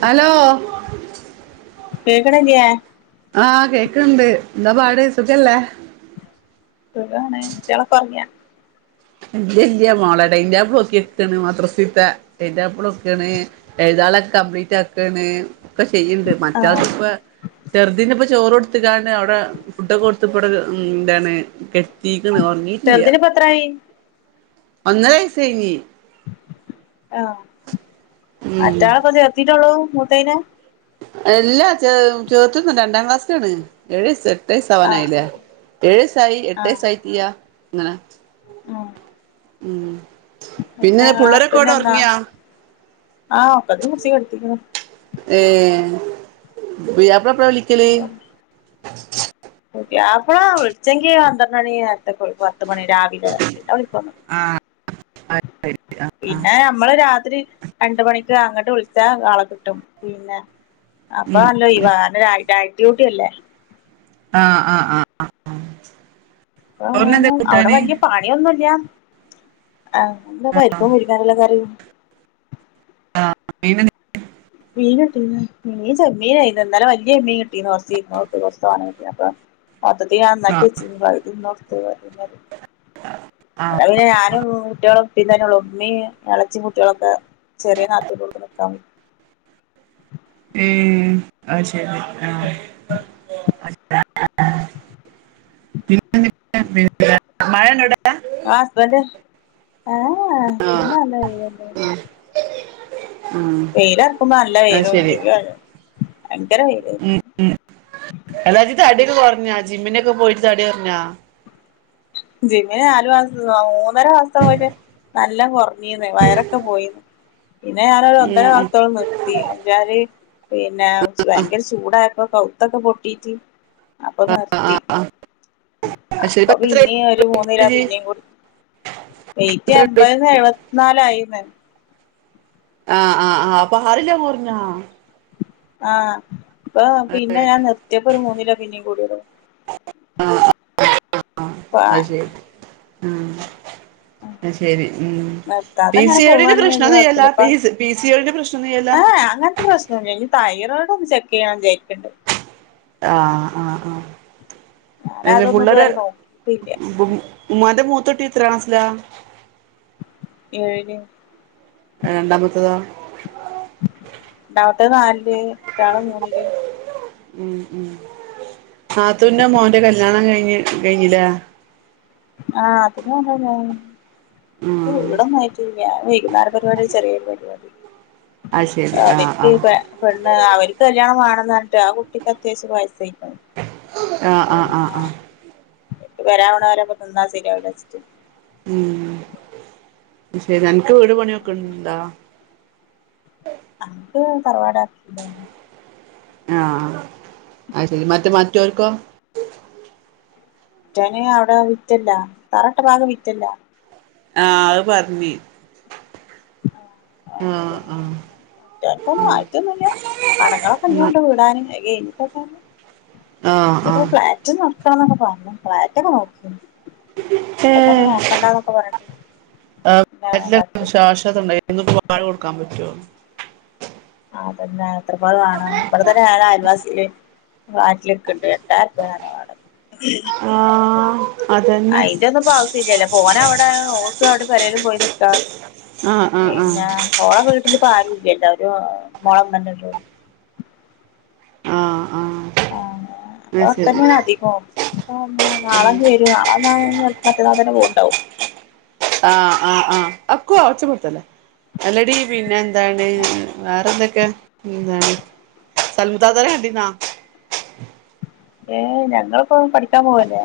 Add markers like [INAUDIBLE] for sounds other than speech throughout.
Hello കേക്ക്ണില്ല്യേ ആഹ് കേക്ക്ണ്ട് ന്താ പാട് സുഖല്ലേ സുഖാണ് കുട്ടിയാളൊക്കൊർങ്യാ ഇല്യല്യ മോളെ ടൈന്റെബിളോക്യക്കാണ് മദ്രസീത്തെ ടൈംന്റെബിളോക്കാണ് എയ്താളെക്കെ കംപ്ലീറ്റാക്കാണ്. ഒക്കെ ചെയ്യ്ണ്ട് ആഹ് മറ്റാൾത്പ്പ ചെർത് ന് പ്പ ചോറോട്ത്ത്‌ക്കാണ്ട് അവ്ടെ ഫുഡൊക്കെ കൊടുത്ത് പ്പടെ ഉം ന്താണ് കെട് തീക്ക്ണ് ഒറർങ്ങീട്ടില്ല ത്രായി ഒന്നരവയ്സയ്ഞ്ഞി ആഹ് ഉം മറ്റാളെ പ്പ ചേർത്തിട്ടോള്ളൂ മൂത്തേനെ എല്ലാ ചേ ചേർത്ത്‌ന്ന് രണ്ടാം ക്ലാസ്സിക്കാണ് ഏഴ്സ് എട്ട് ആഹ് വയ്സാവാനായിലെ, ഏഴിസായി എട്ട്വയ്സായിട്ടില്ല ങ്ങനെ ഉം ഉം പിന്നെ ഹസ്ബൻഡ് പുള്ളോരൊക്കോടെ വന്നാ ഒർങ്ങിയൊ ആഹ് ഒക്കത്തിനിം പുട്ച്ച് കെട്ത്തിക്ണ് ഏഹ് പുയ്യാപ്ലപ്പളാ വിളിക്കല് ഓകെ പിയാപള വിളിച്ചെങ്കി പന്ത്രണ്ടണി നെര്ത്തോക്കെ പത്ത് മണി രാ പിന്നെ. അഹ്പ്പം [INAUDIBLE] പിന്നെ ഞമ്മള് രാത്രി രണ്ട് മണിക്ക് അങ്ങട്ട് വിള്ച്ചാ ആളെ കിട്ടും പിന്നെ അപ്പ ഉം നല്ല ഒഴിവാ ഇന്ന് നൈ നൈറ്റ് ഡ്യൂട്ടിയല്ലേ ആഹ് ആഹ് ആഹ് ആഹ് ആഹ് ഇപ്പങ്ങനെ അവ്ടെ വല്ല്യയാ പ ണിയൊന്നുല്ല ആഹ് എന്താ പരിപ്പും മുരിങ്ങാക്കോല്ള്ള കറിം [UNINTELLIGIBLE] മീന്ട്ടീണ് മീൻ ചെമ്മീനേര്ന്ന് ഇന്നെലെ വെല്ല്യ ചെമ്മീൻ കിട്ടീര്ന്ന് കൊറ്ച്ച് കുരുമൊളക്ക്ട്ട് കൊറ്ച്ച് തോനെകീട്ടിണ് അപ്പം മൊത്തത്തി ഞാൻ ആഹ് നന്നാക്കിച്ചീന് പവുതി ഇന്നുട്ത്ത് പവുതി ഇന്നലിം ആഹ് ആഹ് അതാ പിന്നെ ഞാനും കുട്ടിയാള ഇപ്പിം തന്നെള്ളൂ ഇമ്മീം എളെച്ചിം കുട്ട്യളൊക്കെ ചെറിയെ നാത്തുന്റോട്ക്ക് നിക്കാ പോയ് ഉം അഹ് ശെരി ആഹ് പിന്നെന്തൊക്കെയാ ആഹ് പിന്നെ മഴണ്ടോ അവ്ടെ ആഹ് ഹസ്ബന്റ് ഏഹ് ഏഹ് ഇന്ന് നല്ല വെയ്ല്ണ്ട് ഉം വെയിലറ്ക്കുമ്പോ നല്ല അത് വെയ്ലുണ്ട് ശരി [UNINTELLIGIBLE] ഭയങ്കര വെയ്ല് [UNINTELLIGIBLE] എടാ ഇജ് തടിയൊക്കെ കൊറ്ഞ്ഞോ ജിമ്മിനൊക്കെ പോയിട്ട് തടിയൊറ്ഞ്ഞോ ജിമ്മിന് നാലു മാസം മൂന്നര മാസം പോയിട്ട് നല്ലോം കൊറ് ഞ്ഞീന്ന് വയറൊക്കെ പോയിന്ന് പിന്നെ ഞാനൊരു ഒന്നര ഉം ഉം മാസ്ത്തോളം നിർ ത്തി [UNINTELLIGIBLE] പിന്നെ ഭയങ്കര ചൂടായപ്പോ കവുത്തൊക്കെ പൊട്ടീട്ട് അപ്പ ആഹ് നിർത്തി ആഹ് ആഹ് അത് ശരി അപ്പൊ ഇപ്പൊ എത്രയായി പിന്നീം ഒരു മൂന്നിലോം ഇജ്ജ് പിന്നിം കൂടി വെയിറ്റ് എത്രയായി എമ്പത് എഴു നാലായിന്ന് ആഹ് ആഹ് ആഹ് അപ്പ ആറിലൊ കൊറ്ഞ്ഞോ ആഹ് ഇപ്പ പിന്നെ ഞാൻ നിർത്തിയപ്പോ ഒരു മൂന്നിലോ പിന്നേം കൂടിതാ [UNINTELLIGIBLE] അഹ് ശരി ന്നാ ശരി ഉം നിർത്താതെ പി അങ്ങനെ സി ഒ ഡില് പോവാണെങ്കി വല്യ പ്രശ്നൊന്നുല്ലല്ലോ കൊഴപ്പല്ല ഇപ്പ പീസ് പി സി ഒ ഡിന്റെ പ്രശ് ഏഹ് അങ്ങത്തെ പ്രശ്നല്ലേനി തൈറോയിഡ് ഒന്ന് ചെക്കെയ്യണം വിച്ചാരിക്ക്ണ്ട് ആഹ് ആഹ് ആഹ് ഞാന് എന്തെ അതൊന്നും പുള്ളാര് ഇതുവരെ നോക്കിട്ടില്ല [UNINTELLIGIBLE] ഉമ്മാൻ്റെ മൂത്തുട്ടി എത്രാം ക്ലാസ്സിലാ ഏഴില് ഏഹ് രണ്ടാമത്തെതോ ണ്ടാമത്തെ നാലില് മറ്റാള് മൂന്നില് ഉം ഉം നാത്തൂന്റെ മോന്റെ കല്യാണം കഴിഞ്ഞ് കഴിഞ്ഞില്ലേ ആഹ് അത് മൂന്നും ഇണ്ടാവും ആഹ് ഇവടൊന്നായിട്ടൂല്ല വൈകുന്നേര പരിവാടി ചെറ്യേരു പരിവാടി. ആഹ് അവര്ക്ക് പേ പെണ്ണ് ആഹ് അവര്ക്ക് കല്യാണം വാണംന്നർഞ്ഞ്ട്ടെ ആ കുട്ടിക്ക് അത്യാവശ്യം വയസ്സായിക്ക്ണ് ആഹ് ആഹ് ആഹ് ആഹ് ഏഹ് ഏഹ് വരാണോലപ്പം തിന്നാ ശരിയാവുലാച്ചിട്ട് ഉം ശരി അൻക്ക് വീട് പണിയൊക്കണ്ടോ അന്ക്ക് തറവാട് അട്ത്ത് [UNINTELLIGIBLE] ആഹ് അയ് ശരി മറ്റ് മറ്റോല്ക്കോ റ്റോന് അവടെ മിറ്റല്ലാ തറട്ടഭാഗം മിറ്റല്ലാ ആഹ് അഹ് പറഞ്ഞ് ആഹ് ആഹ് ചെലപ്പം ഒന്നും ആയിട്ടൊന്നുല്ല. കടങ്ങളൊക്കെ ഇഞ്ഞുണ്ട് വിടാന് അഹ് കഴിഞ്ഞിട്ടൊക്കെ ആഹ് ആഹ് [UNINTELLIGIBLE] ഫ്ളാറ്റ് നോക്കാന്നൊക്കെ പറഞ്ഞ് ഫ്ളാറ്റൊക്കെ നോക്കിണ് ഇപ്പ തന്നെ ഏഹ് നോക്കണ്ടന്നൊക്കെ പറഞ്ഞ് എല്ലും ശാശ്വതണ്ടായി ഇന്ന്പ്പം [UNINTELLIGIBLE] കൊടുക്കാൻ പറ്റോ ആഹ് അതന്നെ എത്രപോലെ വാണം ഇവിടെ തന്നെ ഞാന അയൽവാസിയില് വാറ്റിലിക്കണ്ട് എട്ടായിര ഉർപ്പിയ ആണ വാടാ ആഹ് അതന്നെ അയിന്റെ ഒന്നും ഇപ്പ ആവശ്യം ഇല്ലല്ല പോന അവിടെ ഓൾക്ക് അവിടെ പെരേലും പോയി നിക്കാ ആഹ് ആഹ് ആഹ് ഓള വീട്ടിലിപ്പ ആരുല്യല്ല ഒരു മോളെന്നെന്നെല്ലെ ഉള്ളൂ ആഹ് ആഹ് ഓന് അത് പ്പൊ അവ്ട് ശരി തന്നാണ് അധികം ഇഞ് പ്പൊ വന്ന നാളെഞ് വരും നാളെ വന്ന മറ്റന്നാള തന്നെ പോവ്ണ്ടാവും ആഹ് ആഹ് ആഹ് അക്കോ ഒച്ച പെടുത്തല്ലേ അല്ലടി പിന്നെ എന്താണ് വേറെ എന്തൊക്കെ എന്താണ് സൽമുത്താത്താനെ കണ്ടിര്ന്നാ ഏഹ് ഞങ്ങളിപ്പോ പഠിക്കാൻ പോവല്ലേ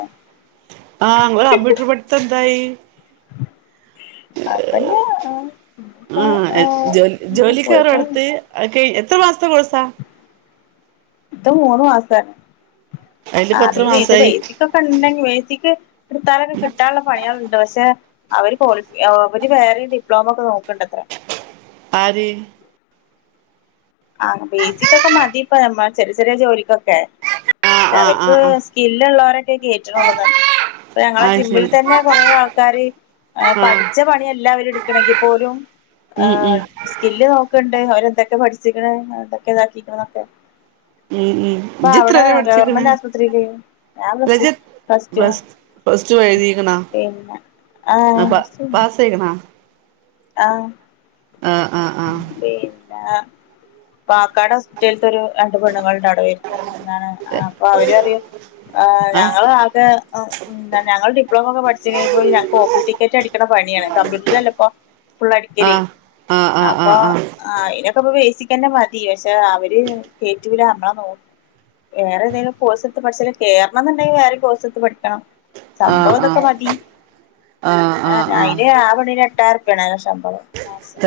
ആഹ് ങ്ങളെ കമ്പ്യൂട്ടർ പടിത്തെന്തായി അഒക്കെ ന്നെ [UNINTELLIGIBLE] ആഹ് ജോ പോയി ജോലിക്കേറൊട്ത്തി അഹ് കയ് എത്ര മാസത്തെ കോഴ്സാ ഇത് മൂന്നു മാസത്തെ അതിലിപ്പോ എത്ര അറില ഇത് മാസായി പെയ്ത്ക്ക പണ്ടെങ്കി മെയ്ജിക്ക് ഇട്ത്താലൊക്കെ കിട്ടാനുള്ള പണിയാ ണ്ട് പക്ഷെ അവര് പോളി അവര് വേറിം ഡിപ്ലോമ ഒക്കെ നോക്ക്ണ്ടത്രേ ആര് ആഹ് പിജിക്കൊക്കെ മതി ഇപ്പ നമ്മ ചെറിയ ചെറിയ ജോലിക്കൊക്കെ. ആഹ് പക്ഷെ ആഹ് അവർക്ക് ആഹ് ആഹ് സ്കില്ള്ളൊരൊക്കെ കേറ്റുണൊള്ളൂ ഇപ്പൊ ഞങ്ങളെ അത് ജിമ്മിൽ ശരി തന്നെ കൊറേ ആൾക്കാര് ആഹ് പഠിച്ച പണിയാ എല്ലാവരും എടുക്കണെങ്കി പോലും മ്മ് മ്മ് സ്കില്ല് നോക്കണ്ട് അവര് എന്തൊക്കെ പഠിച്ചിക്കണ് എന്തൊക്കെ ഇതാക്കീക്ക്ണ്ന്നൊക്കെ ഉം ഉം ഇപ്പ ഇജ്ജ് എത്ര അവിടെ വരെ പഠിച്ചിക്കണ് ഗവണ്മെന്റ് ആസ്പത്രിയില്. ഞാൻ അല്ല ഇജ്ജ് പ്ലസ്ടു പ്ലസ് പ്ലസ് ടു എഴുതിക്കണാ പിന്നെ ആഹ് പ്ലസ്ടു പാസായിക്കണ ആഹ് ആഹ് ആഹ് പിന്നെ പാക്കാട് ഹോസ്പിറ്റൽത്തെ ഒരു രണ്ട് പെണ്ണുങ്ങൾണ്ട് അവിടെ വരണേ ഞാന് അപ്പ അവര് പറയും ആഹ് ഞങ്ങൾ ആകെ ഞങ്ങള് ഡിപ്ലോമ ഒക്കെ പഠിച്ചിണേൽ പോലും ഞങ്ങക്ക് ഒ പി ടിക്കറ്റ് അടിക്കണ പണിയാണ് കമ്പ്യൂട്ടറിൽ അല്ലേപ്പോ ഫുൾ അടിക്കൽ ആഹ് ആഹ് ആഹ് ആഹ് ആഹ് അപ്പൊ ആഹ് ആ അയിനൊക്കെ ഇപ്പോ ബേസിക്കന്നെ മതി പക്ഷെ അവര് കേറ്റൂല നമ്മളെ നോ വേറെ എന്തെങ്കിലും കോഴ്സ് എടുത്തു പഠിച്ചാൽ കേറണം എന്നുണ്ടെങ്കിൽ വേറെ കോഴ്സെടുത്ത് പഠിക്കണം സംഭവം ആഹ് ഇതൊക്കെ മതി. ആഹ് അയില് ആ പെണ്ണിന് എട്ടായിറുപ്പിയാണ് ശമ്പളം.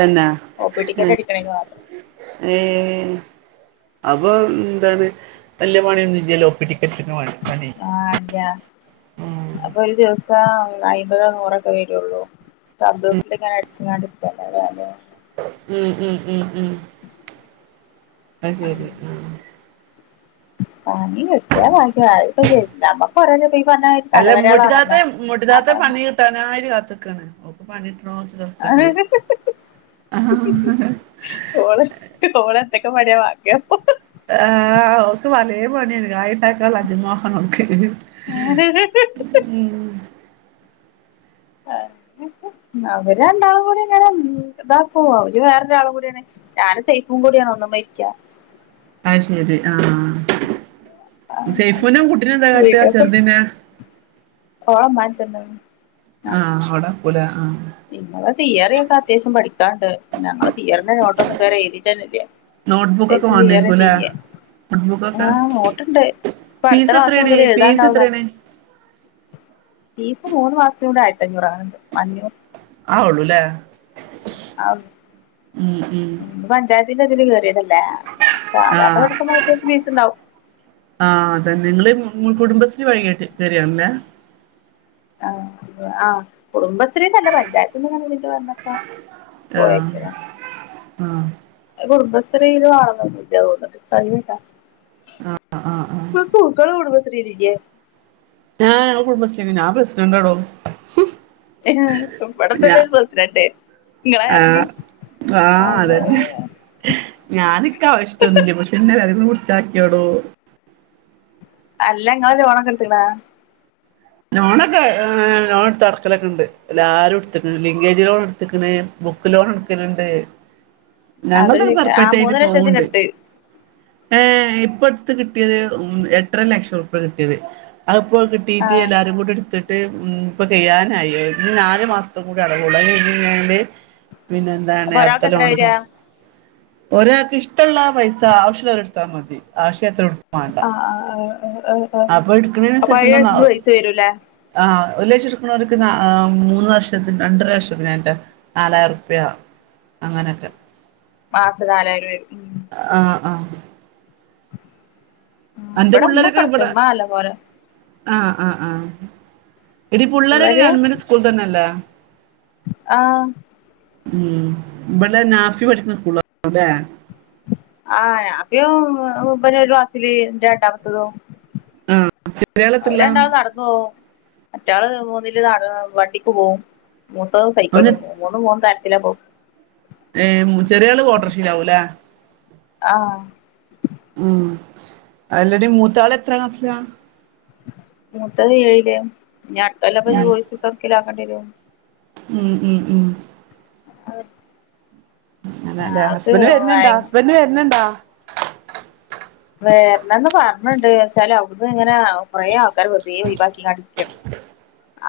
[UNINTELLIGIBLE] ഒ പി ടിക്കറ്റ് അടിക്കണേങ്കി മാത്രം. ഏയ് അപ്പൊ എന്താണ് വല്ല്യ പണിയൊന്നും ഇല്ലല്ലോ ഒ പി ടിക്കറ്റ് ഇടുക്കണ പണി ആഹ് ഇല്ല്യ അപ്പൊ ഒരു ദിവസം അയ്മ്പതോ നൂറൊക്കെ വരുള്ളൂ കമ്പ്യൂട്ടറിൽ ഇങ്ങനെ അടിച്ചങ്ങാണ്ട് ഇരിക്കല്ലേ അവിടെ ഉം ഉം ഉം ഉം ആയിശേരി ആഹ് പനി കിട്ട്യാ ഭാഗ്യം അതിപ്പോ നമ്മുക്കൊ [UNINTELLIGIBLE] അല്ല ഇമ്മുട്ടിതാത്ത ഇമ്മുട്ടിത്താത്ത പണി കിട്ടനായിട്ട് കാത്ത്ക്കാണ് ഓൾക്ക് പണി കിട്ടണോച്ചിട്ട് നടക്കാണ് ഓള് [UNINTELLIGIBLE] ഓൾ ഓളെന്തൊക്കെ പണിയ വാങ്ങ ആഹ് ഓൾക്ക് പലേ പണീണ്ട് കായി ണ്ടാക്കാൻള്ള അതിമോഹാണ് ഓൾക്ക് [UNINTELLIGIBLE] [INAUDIBLE] അവര് രണ്ടാൾ കൂടിങ്ങനെ ഇതാക്കും അവര് വേറൊരാൾ കൂടിയാണ് ഞാനും സൈഫും കൂടിയാണ് ഒന്നുംമ്മേലിരിക്ക ആഹ് ശെരി ആഹ് സൈഫൂന്റെ കുട്ടിനെ എന്താ കാട്ടിയെ വീഡിയോക്കെ ചെറുതിനെ. ഓളെ ഇമ്മാന്റെ ആഹ് അവിടേ നിക്കുലെ ആഹ് പിന്നെ തിയറിയൊക്കെ അത്യാവശ്യം പഠിക്കാണ്ട് ഞങ്ങള് തിയറീന്റെ നോട്ടൊന്നും ഇതുവരെ എഴുതിട്ടന്നെല്ല്യ നോട്ട്ബുക്കൊക്കെ വാണ്ടിരിക്കൂലേ [UNINTELLIGIBLE] നോട്ട്ബുക്കൊക്കെ ആഹ് നോട്ട്ണ്ട്. ഇപ്പ അടുത്ത ഫീസ് മാസം എത്രേടി മുതല് ഫീസ് എഴുതാണ്ടാവുന്നറഞ്ഞെ. എത്രേണ് ഫീസ് മൂന്ന് മാസം കൊണ്ട് ആയിരത്തിയഞ്ഞൂറാണ്‌ അഞ്ഞൂറ് അതൊള്ളൂല്ലേ ആഹ് ഉം ഉം പഞ്ചായത്തിന്റെതില് കേറിയതല്ലേ ആഹ് സാധാരണ ആഹ് പഠിക്കുമ്പോ അത്യാവശ്യം ഫീസ്ണ്ടാവും. ആഹ് അതന്നെ നിങ്ങള് കുടുംബശ്രീ വഴി കേറിയതാണല്ലേ ആഹ് ആഹ് കുടുംബശ്രീന്റെയല്ല പഞ്ചായത്തിങ്ങനെ വന്നപ്പോ ആഹ് പോയോക്കിയതാ ആഹ് കുടുംബശ്രീയിലും ആവണെന്നൊന്നുംല്ല തോന്നിണ് [UNINTELLIGIBLE] ആഹ് ആഹ് ആഹ് പ്പോ ഇങ്ങൾ കുടുംബശ്രീലൊന്നുല്ലേ ആഹ് ഞങ്ങള് കുടുംബശ്രീണ്ട് ഞാ പ്രസ്ഡന്റാടോ. എഹ് ഇബടെണ്ടല്ലോ ഒര് പ്രെസ്ഡൻ്റ് ആഹ് ആഹ് അതന്നെ ഞാനിക്കാ ഇഷ്ടൊന്നില്ല പ പിന്നെ [UNINTELLIGIBLE] ച്ചാക്ക്യാടോ. അല്ലങ്ങള് ലോണൊക്കെടുത്ത്ക്ക്ണാ ലോണൊക്കെ ലോണെട്ത്ത് അടക്കലൊക്കെണ്ട് എല്ലാരും ട്ത്ത്ക്ക്ണ് ലിങ്കേജ് ലോണ് ട്ത്ത്ക്ക്ണ് ബുക്ക് ലോണെട്ക്കല്ണ്ട് അത് ഞങ്ങള്തെക്കെ ചോയ്ക്കാ ആഹ് പെർഫെക്റ്റായിട്ട് മൂന്ന് ലക്ഷത്തിന്റെ പോവ്ണ്ട്. എടുത്ത് ഏഹ് ഇപ്പട്ത്ത് കിട്ട്യേത് എട്ടര ലക്ഷൊറ്പ്പ്യ കിട്ട്യേത്. അയ് പ്പോ കിട്ടീട്ട് ആഹ് എല്ലാരുങ്കൂടെട്ത്ത്. ഇപ്പ കെയ്യാനായി അഹ് ഇഞ് നാല് മാസ്ത്തേം കൂടി അടവോള്ളൂ അയ് കഴ്ഞ്ഞെയ്ഞ്ഞാല് പിന്നെ ന്താണ് അപ്പൊ അട്ത്ത ഒരാൾക്ക് എത്ര ലോണ് വരാ പാസ്‌ ഒരാക്ക്ഷ്ടള്ള പൈസ ആവ്ശ്ള്ളോര് എട്ത്താമതി ആവ്ശില്ലാത്തോര് ആഹ് ആഹ് അപ്പൊ [UNINTELLIGIBLE] എടുക്കണേനനുസരിച്ച് [UNINTELLIGIBLE] ചേരൂലേ. ആഹ് ഒര് ലക്ഷെട്ക്ക്ണോര്ക്ക് ന്നാ ആഹ് മൂന്ന് വർഷത്തി രണ്ടര വർഷത്തിനെറ്റാ. നാലായിരുർപ്യ അങ്ങനൊക്കെ. മാസം നാലായിരം വരും ഉം ആഹ് ആഹ്. ആഹ് അന്റെ ഇബടെ ഇമ്മക്കെ പുള്ളേരൊക്കെ എടുത്ത് ബടെ ഇമ്മ നല്ലപോലെ ആഹ് ആഹ് ആഹ് എടീ പുള്ളേരൊക്കെ പിള്ളേര് ഗവൺമെന്റ് സ്കൂൾ തെന്നല്ലേ ആഹ്. ഉം ഇബലെ നാഫി പഠിക്ക്ണ സ്കൂളാവുലേ ആഹ് നാഫീം ഇബനും ഒര് ക്ലാസില് ൻ്റെ രണ്ടാമ്ത്തതും. ആഹ് ചെറിയാള് എത്രയില അവരെണ്ടാളും നട ന്നോവും മറ്റാള് മൂന്നില് നട വണ്ടിക്ക് പോവും മൂത്തോള് അവന് സൈക്കിള്മെ പോവും. മൂന്നും മൂന്ന് തരത്തിലാ പോക്ക്. ഏഹ് ചെറ്യാള് ഒട്ടോർശീലാവുലേ ആഹ്. ഉം അല്ലടീ മൂത്താള് എത്രാം ക്ലാസ് ലാ. മൂത്തെത് ഏഴില് ഇനി അട്തൊല്ലപ്പോ ഉം [UNINTELLIGIBLE] എവ്ട്ക്കേലും ആക്കണ്ട്യേരും. ഉം ഉം ഉം. [INAUDIBLE] അങ്ങനെലെ ആൾക്ക് ഹസ്ബന്ഡ് വെര്ന്ണ്ടോ, ഹസ്ബന്ഡ് വെര്ന്ണ്ടോ? വേര്ണന്ന് പറഞ്ഞിണ്ട്, വെച്ചാല് അവ്ട്ന്ന്ങ്ങനെ കൊറെേ ആൾക്കാരെ വെറ്തേ ഒയിവാക്കിങ്ങാണ്ട്ക്കാണ്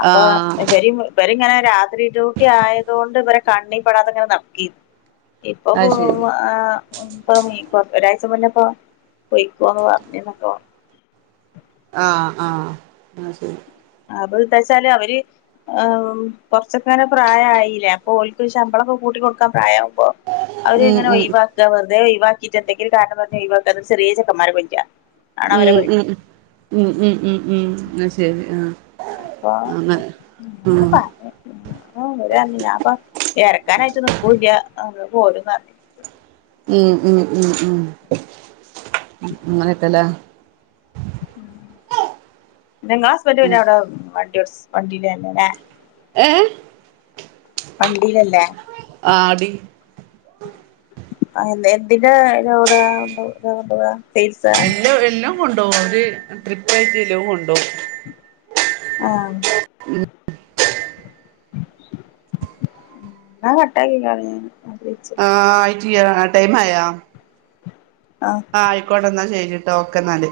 അപ്പൊ ആഹ് ഇവരിം [UNINTELLIGIBLE] ഇവര്ങ്ങനെ രാത്രി ഡ്യൂട്ടി ആയതോണ്ട് ഇവരെ കണ്ണി പെടാതെങ്ങനെ നടക്കെയന് ഇപ്പൊ അത് ശരി [UNINTELLIGIBLE] ആഹ് ഇപ്പ ഈപ്പോ ഒരാഴ്ച മുന്നെപ്പോ പൊയ്ക്കോന്ന് പറഞ്ഞ്ന്നൊക്കെ ആഹ് ആഹ്, ആഹ് ശെരി. അപ്പോന്താച്ചാല് അവര് ഏമ് കൊറച്ചൊക്കെങ്ങനെ പ്രായായിലേ, അപ്പൊ ഓൽക്ക് ശമ്പളൊക്കെ കൂട്ടി കൊടുക്കാൻ പ്രായവുമ്പോ ഉം അവര്ങ്ങനെ ഉം ഒഴിവാക്കാ, വെറ്തേ ഒഴവാക്കിെട്ടന്തെങ്കിലും കാരണം പറഞ്ഞ് ഒഴിവാക്കാന്നട്ട് ചെറ്യേ ചെക്കന്മാരെ കൊണ്ണ്ടര ഉം ഉം ഉം ഉം ഉം ഉം ഉം ന്നാ ശരി ആഹ്. അപ്പോ അങ്ങനെ ങ്ങനൊക്കെ ഉം പറഞ്ഞ് ഓര [UNINTELLIGIBLE] ഞാപ്പം എരക്കാനായിട്ട് നിക്കൂല്ല, അങ്ങട് പോരുന്നറഞ്ഞ്. ഉം ഉം ഉം ഉം അങ്ങനെക്കെലേ പിന്നങ്ങളസ്ബന്റ് പിന്നെ അവ്ടെ വണ്ട്യോച്ച് വണ്ടീലെന്നെലേ? ഏഹ്? വണ്ടീലല്ലേ? ആഹ്ടീ. ആ എന്ത്‌ എന്തിന്റെ ലോടാ [UNINTELLIGIBLE] എല്ലാം എല്ലാം കൊണ്ടോവും, ഒരു ട്രിപ്പായിട്ട എല്ലോം കൊണ്ടോവും ആഹ് ന്നാ കട്ടാക്കിക്കാളി ആഹ് ആയിട്ടില്ല ആഹ് ടൈം ആയോ ആഹ് ആഹ് ആയിക്കോട്ടെന്നാ ശെരിട്ടോ ഓക്കെന്നാല്